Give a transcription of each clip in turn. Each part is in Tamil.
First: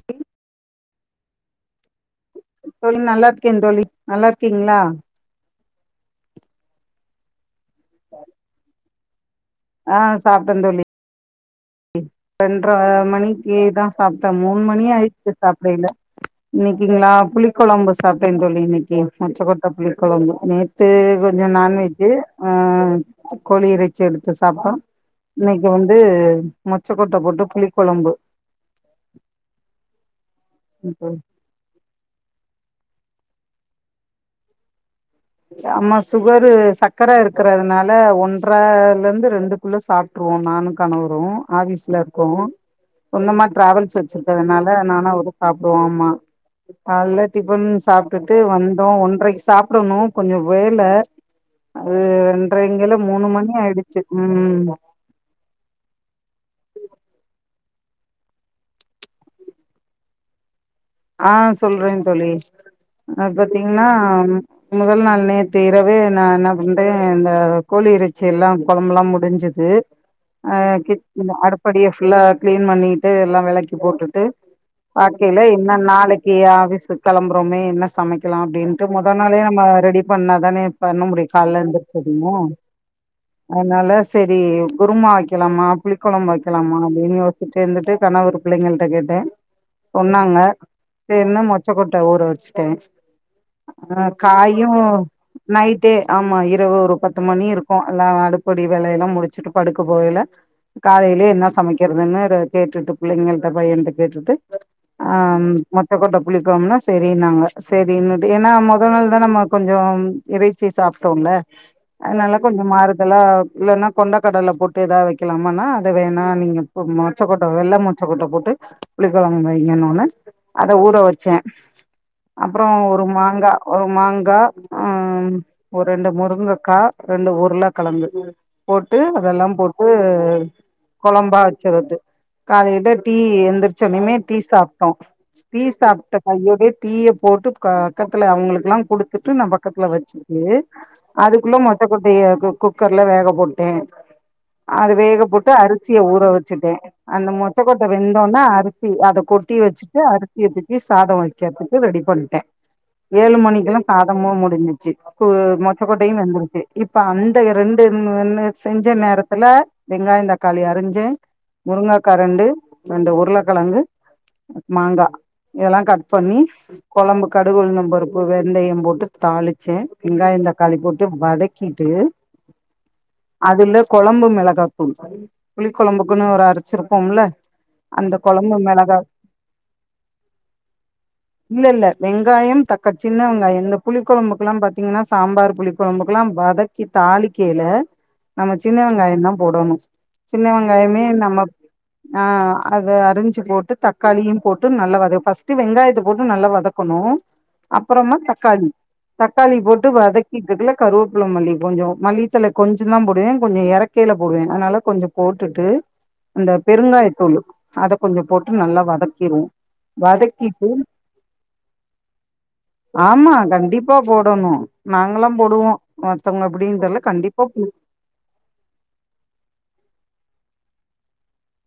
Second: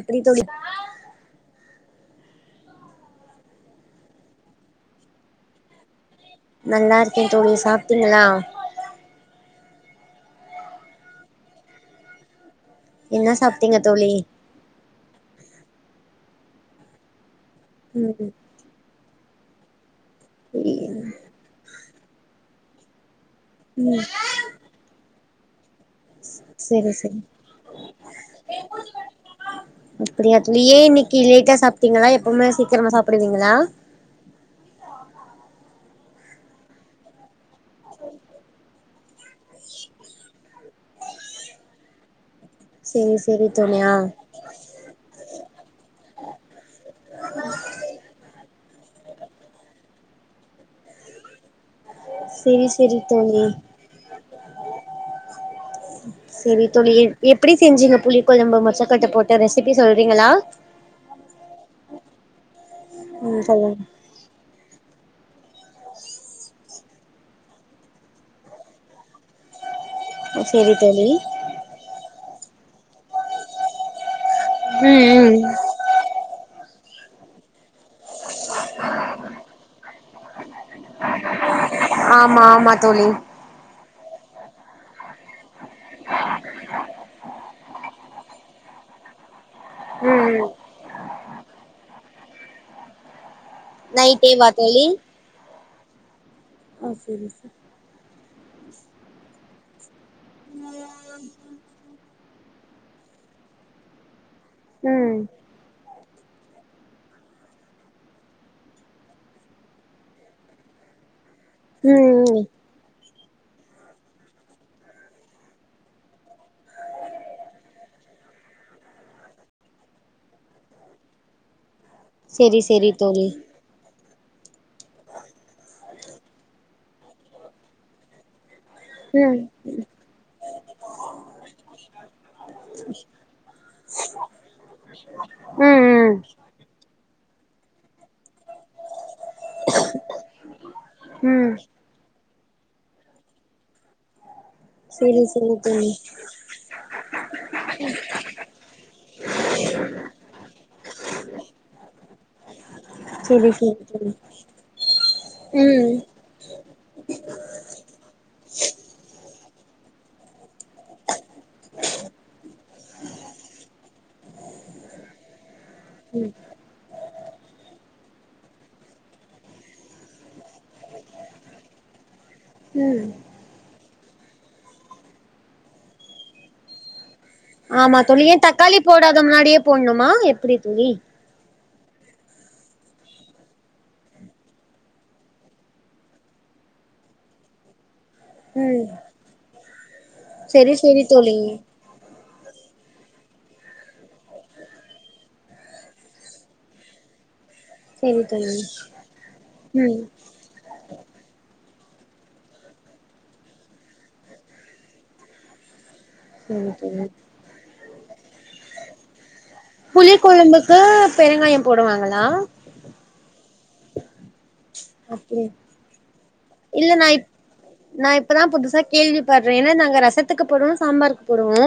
எப்டி தோழி தோழி நல்லா இருக்கே தோழி நல்லா இருக்கீங்ளா நல்லா இருக்கே தோழி சாப்ட்டீங்ளா ஆ சாப்ட்ட தோழி ரெண்ற என்ன மணிக்கி சாப்ட்டீங்க தா தோழி சாப்ட்ட மூண் மணி ஆய்ச்சி சாப்டையில இன்னிக்கிங்ளா புளி கொழம்பு சாப்ட்டே ம் தோழி இன்னிக்கி மொச்ச கொட்ட புளிக்கொழம்பு நேத்து கொஞ்சோ நான் வெஜ்ஜு அ கோழி இறைச்சி ம் எடுத்து சாப்ட்டோ இன்னைக் வந்து செரி மொச்ச கொட்ட செரி போட்டு புளி கொழம்பு இப்டி அப்டியே இன்னிக்கி லேட்டா சாப்ட்டீங்களா எப்பவுமே சீக்கிரமா சாப்டுவீங்களா ஆமா சுகரு சக்கர இருக்கறதுனால ஒன்ற லெந்து ரெண்டு குள்ள சாப்ட்ருவோ நானு கணவரும் ஆஃபீஸ்ல இருக்கோ செரி சொந்தமா செரி தோழி ஆ டிராவல்ஸ் வச்சிர்க் அதுனால நானு அவரு சாப்டுவோம் ஆமா காய்ல டிஃபன் சாப்ட்டுட்டு வந்தோ ஒன்றைக்கு சாப்டனோ கொஞ்சோ வேல அது செரி ரெண்றங்கல செரி மூணு தோழி மணி ஆய்டுச்சு ம் செரி தோழி எப்டி செஞ்சீங்க புளி கொழம்பு மொச்சக்கொட்ட போட்டு ரெசிபி சொல்றிங்ளா ஆ சொல்றன் தோழி அது ம் சொல்லுங்க பாத்திங்ன்னா முன்னதல் நாள் நேத்து இரவே நா என்ன பண்டே இந்த கோழி இறைச்சி எல்லா குழம்புலா முடிஞ்சத் து அ செரி கிச் தோழி இல அடுப் படிய ஃபுல்லா கிளீன் பண்ணிட்டு எல்லா வெளக்கி போட்டுட்டு ம் பாக்கயில ம் ஏன்னா நாளைக்கி ஆஃபீஸ்க் கெளம்புறோமே என்ன சமைக்கலா அப்டின்ட்டு மொத நாளே நம்ம ரெடி பண்ணாதானே பண்ண முடியு கால்ல எந்தரச்சதையு ஆமா ஆமா தோழி அதனால சேரி குருமா வைக்கலாமா புளி கொழம்பு வைக்கலாமா அப்டின்னு ஒரு சுற்றி வந்துட்டு கணவர் புள்ளைங்கள்ட்ட கேட்டே ம் சொன்னாங்க ம் சேரின்னு மொச்ச கொட்ட ஊற வச்சுட்டே ஆ நைட்டேவா காயு தோழி நைட்டே ஆமா இரவு ஆ ஒரு பத்து செரி மணி செரி இருக்கு எல்லா அடுப்படி வேலையெல்லா முடிச்சுட்டு படுக்க போகையில காலையிலே என்ன சமைக்கிறதுன்னு ரெ கேட்டுட்டு புள்ளைங்கள்ட்ட பையன்ட்ட கேட்டுட்டு ம் ஆம் மொ ச்சக்கொட்ட புளிக்கொழம்னா சேரின்னாங்க சேரின்னுட்டு ஏன்னா மொத நாள் தா நம்ப கொஞ்சோ இறைச்சி சாப்ட்டோம்ல ம் அதனால ம் கொஞ்சோ மாறு தலா இல்லன்னா கொண்டக்கடல போட்டு எதாது வைக்கலாமான்னா அத வேணா நீங்க போ மொ ச்சைக்கொட்ட வெள்ளை மொச்ச கொட்ட போட்டு புளிக்கொழம்பு வைங்கன்னோன்ன அத ஊற வச்சே செரி அப்றோ செரி ஒரு தோழி மாங்கா ஒரு மாங்கா ஆ ஒரு ரெண்டு முருங்கக்கா ரெண்டு உருள கெழங்கு போட்டு ம் அதெல்லா போட்டு கொழம்பா வச்சுறது காலையில டீ எந்திரிச்சோனோயுமே டீ சாப் டோ டீ ம் ம் சாப்ட்ட கையோடய டீயே போட்டு பக்கத்துல அவுங்களுகெல்லா குடுத் துட்டு நா பக்கத்துல வச்சுட்டு ம் அதுக்குள்ள மொச்ச கொட்டைய குக் குக்கர்ல வேக போட்டே அது செரி வேக போட்டு செரி தோழி அரிசிய ஊற வச்சுட்டே அந்த மொச்ச கொட்ட வெந்தோனா அரிசி அத கொட் டி வச்சிட்டு அரிசிய தூக்கி சாதோ வைக்கிறதுக்கு ரெடி பண்ணிட்டே ஏழு செரி மணிக்கெல்லா செரி தோழி சாதமு முடிஞ்சிச்சு கு ம் மொச்சக்கொட்டயு வெந்துருக்கு இப்ப அந்த ரெண்டு இன்னு இன்னு செஞ்ச நேரத்துல வெங்காயோ தக்காளி அரிஞ்சே முருங்கக்கா ரெண்டு ரெண்டு உருளகெழங்கு மாங்கா இதல்லா கட் ம் பண்ணி கொழம்பு கடுகு உளுந்தம் பருப்பு வெந்தயம் போட்டு தாளிச்சே வெங்காயோ தக்காளி போட்டு வதக்கிட்டு ம் அதுல கொழம்பு மிளகா தூள் புளி கொழம்புக்குன்னு ஒரு அரச்சுருப்போம்ல ஆமா தோழி ஏ தக்காளி போடாத முன்னாடியே போன்ணுமா எப்டி தோழி இல்லல்ல வெங்காயம் தக் சின்ன வெங்காயம் இந்த புளி கொழம்புகுல்லா பாத்திங்ன்னா சாம்பார் புளி கொழம்புகல்லா வதக் கி தாளிக்கையில்ல நம்ப சின்ன ம் வெங்காயோ தா போடணு சின்ன செரி வெங்காயமே செரி தோழி நம்ம ஆ அத அரிஞ்சு போட்டு தக் காளியு போட்டு நல்லா வத ஃபர்ஸ்ட்டு வெங்காயத்த போட்டு நல்லா வதக்கணு அப்றமா செரி தோழி தக்காளி தக்காளி போட்டு ம் வதக் கிட்டுருக்கள்ள கருவேப்புல மல்லி கொஞ்சோ மல்லிதல கொஞ்சோ தா போடுவே கொஞ்சோ எறக்கையில போடுவே அதனால கொஞ்சோ போட்டுட்டு அந்த செரி தோழி பெருங்காயத்தூள் அத கொஞ்சோ போட்டு நல்லா வதக்கிருவோ புளி வதக்கிட்டு கொழம்புக்கு பெருங்காயோ போடுவாங்ளா ஆமா கண்டிப்பா போடணு நாங்கல்லா அப்டி போடுவோ மத்தவங்க எப்டின்னு இல்ல தெர்ல நா இப் கண்டிப்பா பு நா இப்ப தா புதுசா கேள்வி பட்றே ஏன்னா நாங்க ரசத்துக்கு போடுவோ சாம்பாருக்கு போடுவோ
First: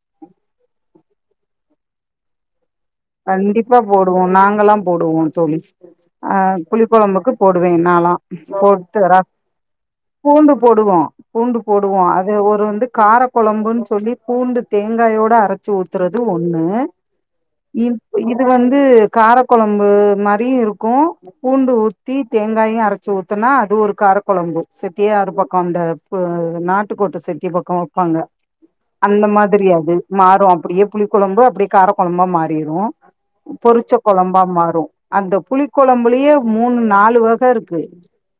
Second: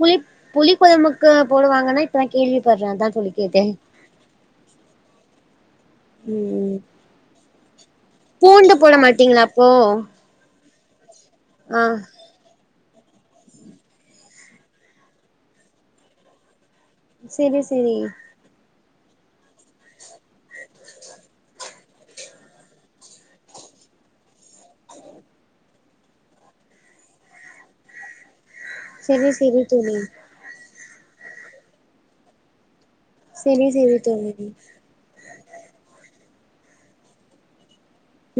புளிப் புளிகொழம்புக்கு போடுவாங்கனா இப்ப தா கேள்விப்படுறே அதா தோழி கேட்டே கண்டிப்பா போடுவோ நாங்கல்லா போடுவோ தோழி ஆ ம் புளி கொழம்புக்கு போடுவே நால்லா பூண்டு போட மாட்டீங்ளா அப்போ பூண்டு போடுவோம் பூண்டு ஆ போடுவோம் அது ஒரு வந்து கார குழம்புன்னு சொல்லி பூண்டு தேங்காயோட அரச்சு ஊத்துறது ஒண்ணு செரி இ செரி இது வந்து காரக்குழம்பு மாதிரியும் இருக்கும் பூண்டு ஊத்தி தேங்காயும் அரைச்சு ஊத்துனா அது ஒரு காரக்குழம்பு செட்டியாறு பக்கம் அந்த நாட்டுக்கோட்ட செட்டி பக்கம் வப்பாங்க அந்த செரி செரி மாதிரி அது தோழி மாறும் அப்படியே புளி குழம்பு அப்படியே கார குழம்பா மாறிடும் செரி பொறிச்ச செரி தோழி குழம்பா மாறும் அந்த புளி குழம்புலயே மூணு நாலு வக இருக்கு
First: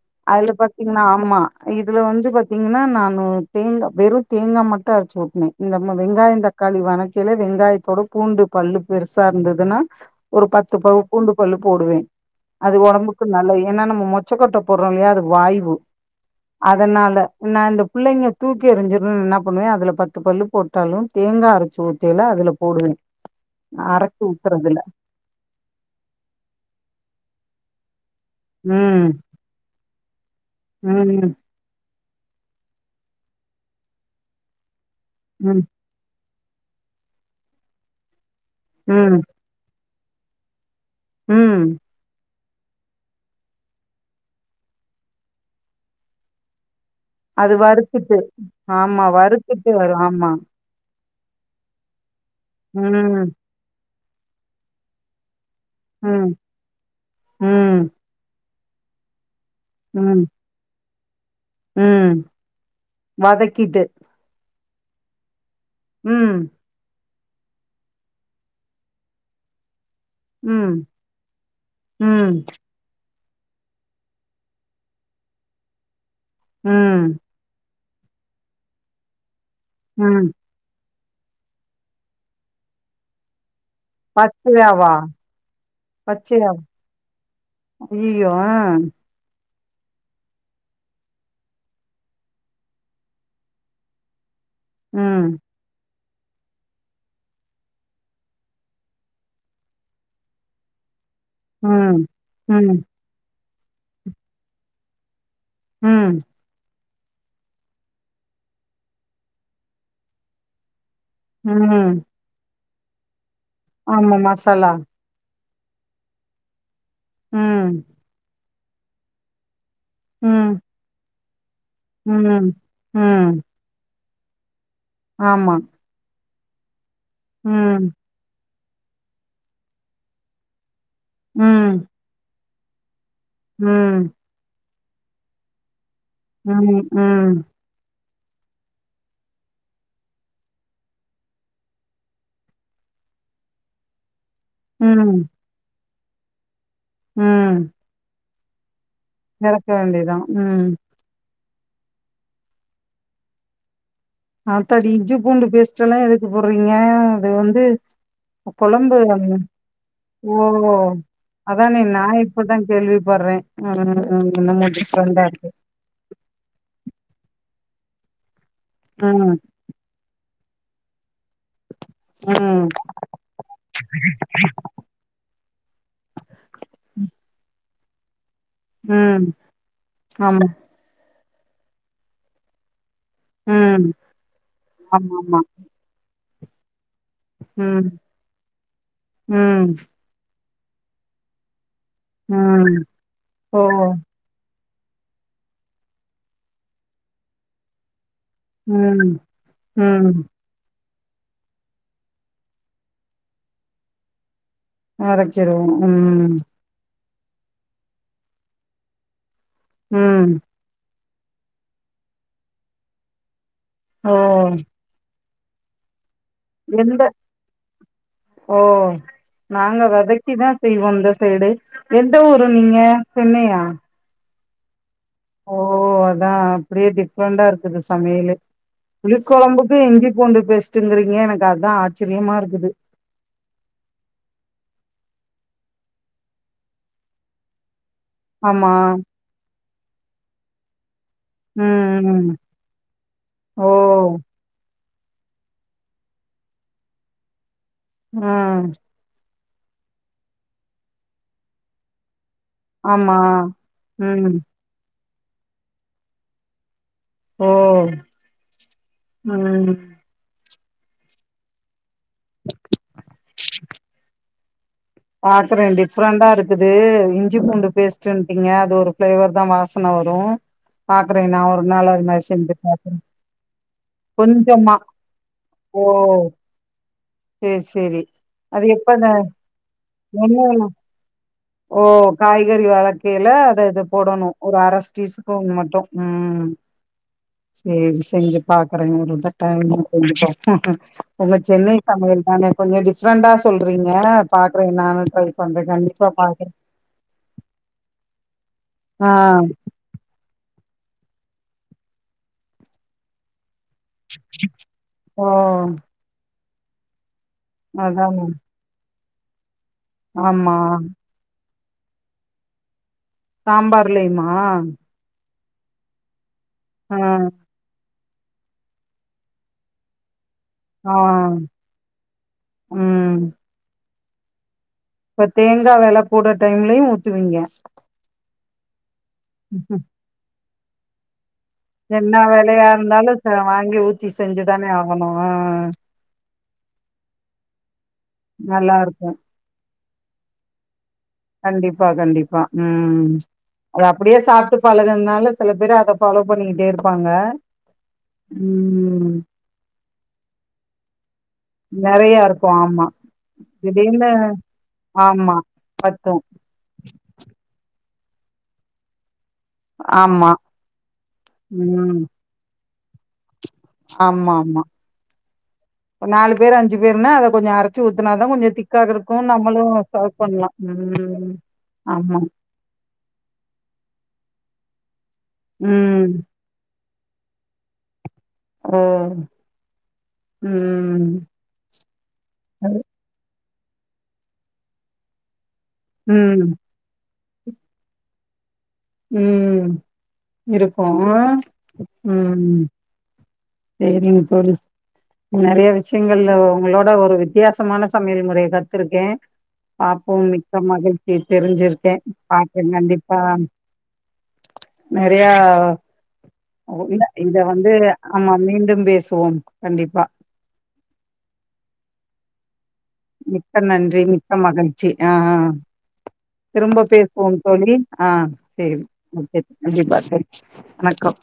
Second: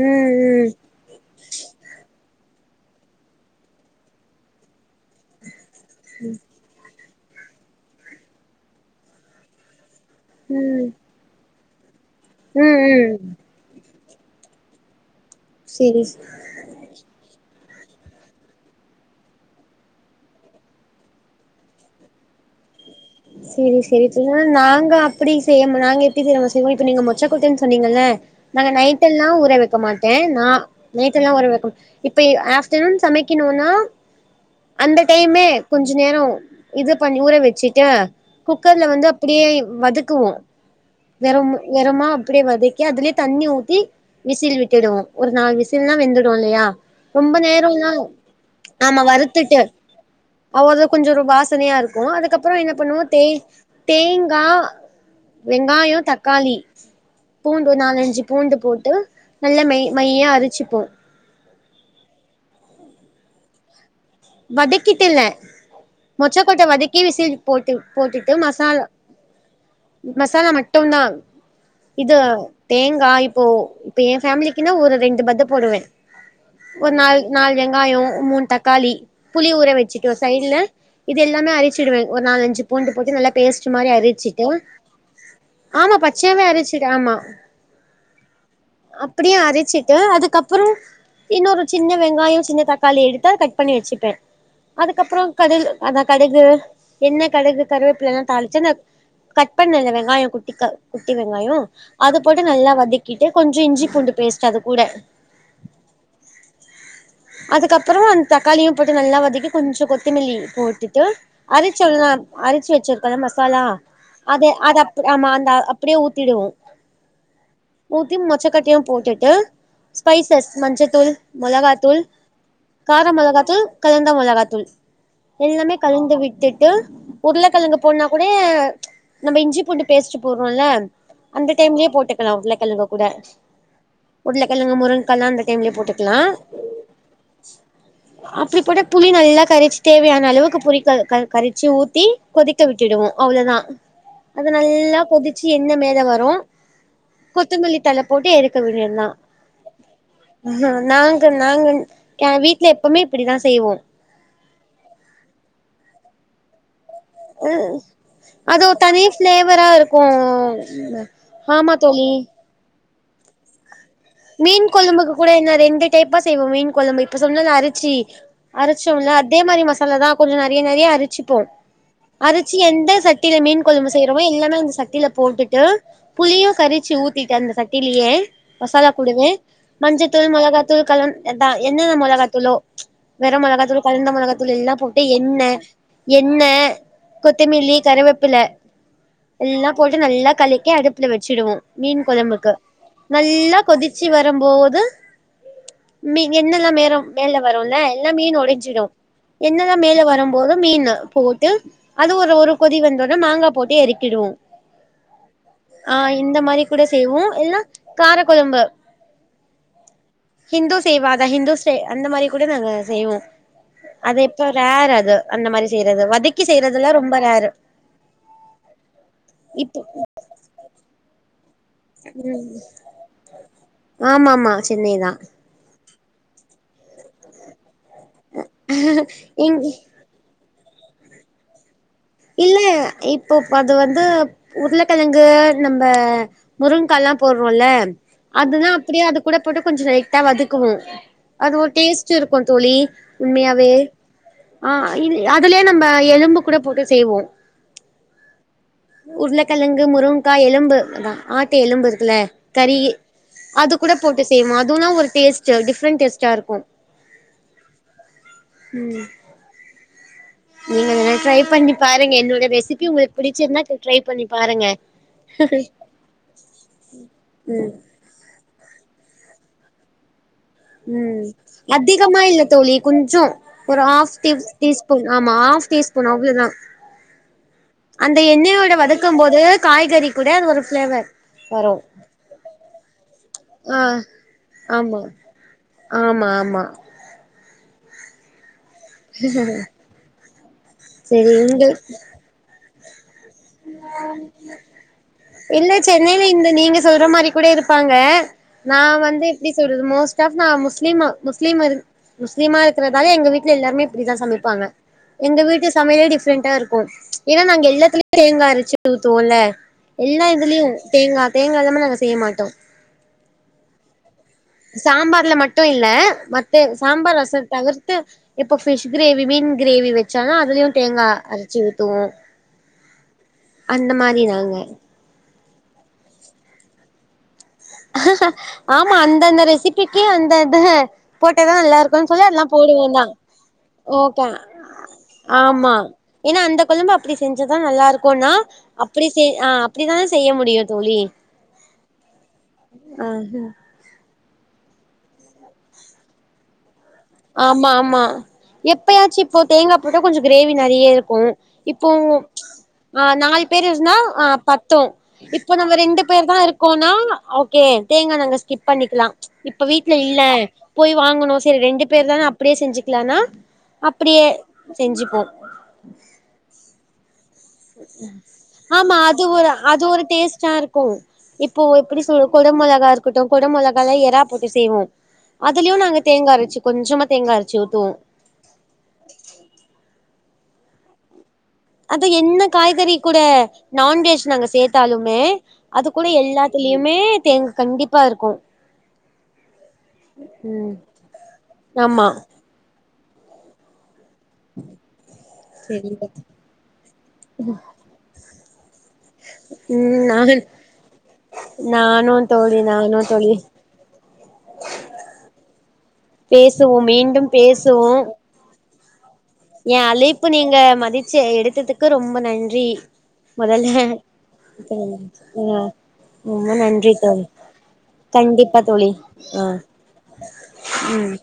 ம் அதுல ம் பாத்தீங்கன்னா ஆமா இதுல வந்து பாத் த்தீங்கன்னா நானு தேங்கா வெறும் தேங்கா மட்டும் அரச்சு ஊத்துவே இந்த வெங்காயம் இந்த தக்காளி வணக்கில வெங்காயத்தோட பூண்டு பல்லு பெருசா இருந்ததுன்னா ஒரு பத்து ம் பகு பூண்டு பல்லு போடுவேன் அது ம் ம் உடம்புக்கு நல்ல ஏனா நம்ம மொ மொச்சக்கொட்ட போடுறோம் இல்லையா அது வாய்வு செரி அதனால நா இந்த பிள்ளைங்க தூக்கி எரிஞ்சிரன்னு என்ன பண்ணுவேன் அதுல பத்து பல்லு போட்டாலும் தேங்கா அரைச்சு ஊத்தையில அதுல போடுவேன் சேரி சேரி அரைச்சு ஊத்துறதுல நாங்க எப்படி செய்ய நாங்க எப்படி செய் செய்வோம் இப்ப நீங்க மொச்சக்கொட்டன்னு சொன்னீங்கல்ல நாங்க ம் நைட்டெல்லாம் ஊற வைக்க மாட்டேன் நா நைட்டெல்லா ம் ஊற வக்க இப்ப ஆஃப்டர்நூன் சமைக்கணுனா அந்த டைமே ம் கொஞ்சோ கொஞ்ச நேரம் இது பண்ணி ஊற வச்சுட்டா குக்கர்ல வந்து ம் அப்படியே வதக்குவோம் வெறம் ம் வெறமா அப்படியே வதக்கி அதுலயே தண்ணி ஊத்தி விசில் விட்டுடுவோம் ஒரு நாலு விசில்னா வெந்துடும் இல்லையா ரொம்ப அது நேரம்ல்லாம் வறுத்துட்டு ஆமா வறுத்துட்டு அவ கொஞ்சோ ஒரு வாசனையா இருக்கு அதுக்கப்புறம் என்ன பண்ணுவோம் தே ம் தேங்கா வெங்காயம் ம் தக்காளி பூண்டு ம் நாலஞ்சு பூண்டு போட்டு நல்லா மை மையாக அரச்சிப்போம் உம் வதக்கிட்டு வதக்கிட்டு இல்ல ம் மொச்சக்கொட்ட வதக்கி விசில் போட்டு போட்டுட்டு மசாலா மசாலா ம் மட்டும் தான் இது ம் தேங்காய் இப்போ இப்போ என் ஃபேமிலிக்குன்னா ஒரு ரெண்டு பத்து போடுவேன் ஒரு ம் நால் நாலு வெங்காயம் மூணு தக்காளி புளி ஊற வச்சுட்டோ ம் சைடுல இது எல்லாமே அரச்சிடுவேன் ஒரு நாலஞ்சு பூண்டு போட்டு நல்லா பேஸ்ட்டு மாதிரி அரச்சிட்டு பச்சையாவா ஆமா பச்சயாவே பச்சையாவா அரச்சிடு ஆமா ஐயோ அப்படியும் அரச்சிட்டு அதுக்கப்புறம் இன்னொரு சின்ன வெங்காயம் சின்ன தக்காளி எடுத்தா கட் பண்ணி வச்சு ப்பேன் ம் அதுக்கப்புறம் கடல் அதான் கடுகு எண்ண கடுகு கருவேப்பிலல்லா தாளிச்சி கட் பண்ணல வெங்காயம் குட்டிக்கா குட்டி வெங்காயம் ம் அது போட்டு ம் நல்லா ம் வதக்கிட்டு கொஞ்சோ இஞ்சி பூண்டு பேஸ்ட் அது கூட ம் அதுக்கப்புறம் அந்த தக்காளியும் போட்டு நல்லா வதக்கி கொஞ்சோ கொத்தமல்லி போட்டுட்டு ம் அரைச்சோல்ல அரைச்சு வச்சிருக்கல்ல மசாலா ஆமா அத மசாலா அத ஆமா அந்த அப்படியே ஊத்திடுவோம் ம் ஊத்தி மொச்சக்கட்டயும் போட்டுட்டு ஸ்பைசஸ் ம், மஞ்சத்தூள் மிளகா தூள் ம், கார ம். மிளகாத்தூள் கலந்த மிளகாத்தூள் ஆமா. எல்லாமே கலந்து விட்டுட்டு உருளை கழங்கு ம், போட்னா கூடய நம்ம இஞ்சி பூண்டு பேஸ்ட் போட்றோல்ல அந்த ம், டைம்லயே போட்டுக்கலா உருள கெழங்கு கூட ம் உருள கெழங்கு முருங்காலா அந்த டைம்லயே போட்டுக்கலா நாமினி ம் இப்டி போட்டா புளி நல்லா கரச் தேவையான அளவுக்கு புளி க க கரச்சு ஊத்தி கொதிக்க விட்டுடுவோ அவ்ளோதா அது நல்லா ம், கொதிச்சு எண்ண மேல வரு ம். கொத்தமல்லி தல போட்டு எறக்க வேண்டியதுதா இறக்க வேண்டியதுதான். ம். நா க நாங்க நா வீட்ல எப்பம்மே இப்பிடிதா செய்வோ ஆத்தாடி இஞ்சி பூண்டு பேஸ்ட்ல்லா எதுக்கு போடுறீங்க அது வந்து அது ஒரு கொழம்பு தனி தான ஃபிளேவரா ஓ இருக்கு ஆமா அதானே நா தோழி இப்பதா கேள்விபற்றே ம் எனக் என்னமோ டிஃப்ரண்டா இருக்கு டேப்பா செய்வோ மீன் கொழம்பு இப்ப சொன்னத அரிச்சி அரச்சோம்ல ம், அதே மாரி மசாலா தா கொஞ்சொ நெறைய நெறைய அரிச்சிப்போம் அரிச்சி ம், எந்த சட் டில மீன் கொழம்பு செய்ரமோ இல்லனா இந்த சட்டில போட்டுட்டு புளியு கரிச்சி ஊத்திட்டு அந்த சட் டிலயே மசாலா ம். கூடவே மஞ்சத்தூள் ஆமா. மொளகாத்தூள் களம் அதா என்னென்ன மொளகாத்தூளோ கரம் ம். மொளகாத்தூள் கலந்த மொளகாத்தூள் எல்லா போட்டு எண்ண ஆமாமா. எண்ண கொத்தமல்லி ம், கருவேப்பில ம், எல்லா போட்டு நல்லா கலக்கி அடுப்புல வச்சுடுவோ மீன் கொழம்புக்கு ம். நல்லா ஓ! கொதி சு வரம்போது மீ எண்ணல்லா மேல மேல வருல்ல எல்லா மீனோடை சுடு ம், எண்ணல்லா மேல ம். வரும் போது மீன போட்டு அது ஒரு ஒரு கொதி வந்தோனே மாங்கா போட்டு எறக்கிடுவோ இறக்கிருவோம். ஆ இந்த ம், மாரி கூட செய்வோ இல்லனா காரக்கொழம்பு ம் ஹிந்து செய்வாக ஹிந்துசே அந்த மாரி கூட நாங்க செய்வோ அது ஓ! இப்ப ரேர் அது அந்த மாரி செய்றது வதக் எந்த ஓ இப்போ நாங்க வதைக் கிதா செய்வோ இந்த சைடு எந்த ஊரு நீங்க சென்னையா ஆமா ஆமா சென்னைதா ஓ அதா அப்டியே டிஃப்ரண்டா இருக்குது சமையலு இங் புளிக்கொழம்புக்கு இஞ்சி பூண்டு பேஸ்ட்டுங்கிறீங்க எனக்கு அதா ஆச்சரியமா இல்ல இருக்குது இப்போப் அது வந்து உருளக்கெழங்கு நம்ப முருங்கால்லா போட்றோல்ல அதுதா ஆமா அப்டியே அது கூட போட்டு கொஞ்ச லைட்டா வதக்குவோ அது ஒரு ம் டேஸ்ட் ம் இருக்கு தோழி ஓ உண்மையாவே ஆ இல் அதுலயே நம்ப எலும்பு கூட போட்டு செய்வோ அ உருளக்கெழங்கு முருங்க்கா எலும்பு அதா ஆட்டு எலும்பு இருக்குல கறி ஆமா அது கூட போட்டு ம் செய்வோ அதுவுலா ஒரு டேஸ்ட் டிஃப்ரெண்ட் டேஸ்ட்டா இருக்கு ஓ ம் நீங்க வேனா ட்ரை பண்ணி பாருங்க என்னோட ரெசிபி உங்களுக் புடுச்சிருந்தா ட்ரை பண்ணி பாருங்க பாக்குறே டிஃப்ரண்டா இருக்குது இஞ்சி பூண்டு பேஸ்ட் டுன்ட்டீங்க அது ஒரு ஃபிளேவர் தா வாசன வரு பாக்குறே ம் நா ஒரு நாள் அது அதிகமா மாரி இல்ல செஞ்சு தோழி பாக்குறே கொஞ்சோ ஒரு ஆஃப் டீஃப் கொஞ்சமா டீஸ் ஸ்பூன் ஆமா ஹாஃப் டீஸ்பூன் அவ்ளோதா யேஸ் அந்த எண்ணெவோட வதக்கும் போது காய்கறி கூட அது ஒரு ஃபிளேவர் வரு ஓ காய்கறி வதக்கைல த இத ஆ போடோணு ஒரு அர ஆமா டீஸ்பூன் மட்டும் ஆமா ம் ஆமா செரி செஞ்சு பாக்குறேன் [unintelligible] செரி உங்க சென்னை உங்கள் சமையல் தாங்க கொஞ்ஜோம் டிஃப்ரெண்டா சொல்றீங்க பாக் இல்ல சென்னைல இந்த நீங்க சொல்ற மாரி கூட இருப் ப்பாங்க நா ஆ வந்து இப்டி சொல் மோஸ்ட் ஆஃப் நா முஸ்லீமு முஸ்லீம் முஸ்லிமா இருக்றதால எங்க வீட்ல எல்லாருமே இப்டிதா சமைப்பாங்க ஓ எங்க வீட்டு சமையல் டிஃப்ரெண்டா இருக்கும் ஏன்னா நாங்க எல்லாத்துலயு அதான அரைச்சு ஊத்துவோல்லே எல்லா ஆமா இதுலயும் தேங்கா தேங்கா இல்லாம நாங்க செய்ய மாட்டோம் சாம்பார்லையுமா சாம்பார்ல மட்டும் இல்ல மத்த ஆ சாம்பார் ரசம் தவிர்த்து இப்போ ஃபிஷ் கிரேவி மீன் கிரேவி வச்சாலும் அதுலயும் ஆ தேங்கா அரைச்சு ஊத்துவோம் ம் அந்த மாரி நாங்க இப்ப தேங்காய் வெல கூட டைம்லையும் ஊத்துவீங்க ஆமா அந்தந்த ரெசிபிக்கி அந்த அத போட்டதான் நல்லா இருக்கும்ன்னு என்ன சொல்லி அதெல்லாம் வேலையா போடுவேன் இருந்தாலு தான் ச வாங்கி ஊத்தி ஓகே செஞ்சுதானே ஆகணு ஆ ஆமா ஏன்னா அந்த கொழம்பு அப்டி செஞ்சதான் நல்லா இருக்கும்னா நல்லா அப்டி இருக்கு செய் அ அப்டித்தான செய்ய முடியும் தோழி கண்டிப்பா கண்டிப்பா ம் ஆஹ அத அப்டியே சாப்ட்டு பழகுதுனாலு செல பேர் அத ஃபாலோ பண்ணிக்கிட்டே இருக் ஆமா ஆமா எப்பயாச்சும் இப்போ தேங்கா போட்டா கொஞ்சம் கிரேவி நெறைய இருக்கும் இப்போம் நெறையா இருக்கு ஆமா அ நாலு பேர் இருந்தா திடீர்னு அ பத்தும் ஆமா இப்போ நம்ப ரெண்டு பத்து பேர் தான் இருக் இருக்கோம்னா ஓகே தேங்கா நாங்க ஸ்கிப் பண்ணிக்கலாம் இப்ப வீட்ல இல்ல ஆமா போய் வாங்கணும் செரி ரெண்டு ம் பேர் தான அப்டியே செஞ்சுக்கலானா அப்டியே ஆமா ஆமா செஞ்சுப்போ ஒரு நாலு பேரு அஞ்சு பேருனா அத கொஞ்சம் அரைச்சி ஊத்துனாதான் கொஞ்சம் திக்கா ஆமா அது இருக்கும் ஒரு நம்மளும் அது ஒரு சர்வ் டேஸ்ட்டா பண்ணலாம் இருக்கு ம் இப்போ எப்டி ஆமா சொல்ல கொட மிளகா இருக் கொடம் கொட மொலகால எறா போட்டு செய்வோம் அது வியும் நாங்க ம் தேங்கா அரைச்சு கொஞ்சமா தேங்கா அரச்சு ஊத்துவோம் ஓ உம் அது என்ன காய்கறி கூட நான்வெஜ் நாங்க சேத்தாலுமே அது கூட ம் எல்லாத்துலியும் மே தேங்கா கண்டிப்பா இருக்கும் ம் ம் இருக்கொம் ஆமா ம் சேரிங்க தோழி நறைய சரிங்க விஷயங்கள்ல உங்களோட ஒரு வித்தியாசமான சமையல் மொறைய கத் துருக்கேன் ம் பாப்போம் நான் மிக்க மகிழ்ச்சி தெரிஞ்சிருக்கேன் நானு தோழி பாப்போன் நானு கண்டிப்பா தோழி நெறயா பேசுவோ இங் மீண்டும் இங்க வந்து நாம் மீண்டும் பேசுவோம் என் கண்டிப்பா அழைப்ப நீங்க மதிச்சு எடுத்ததுக்கு ரொம்ப நன்றி மிக்க முதல்ல நன்றி மிக்க மகிழ்ச்சி ம் ஆ ஆ ரொம்ப திரும்ப நன்றி தோழி பேசுவோம் ஆ கண்டிப்பா சேரி தோழி ஓகே அ கண்டிப்பா தோழி வணக்கம் ம்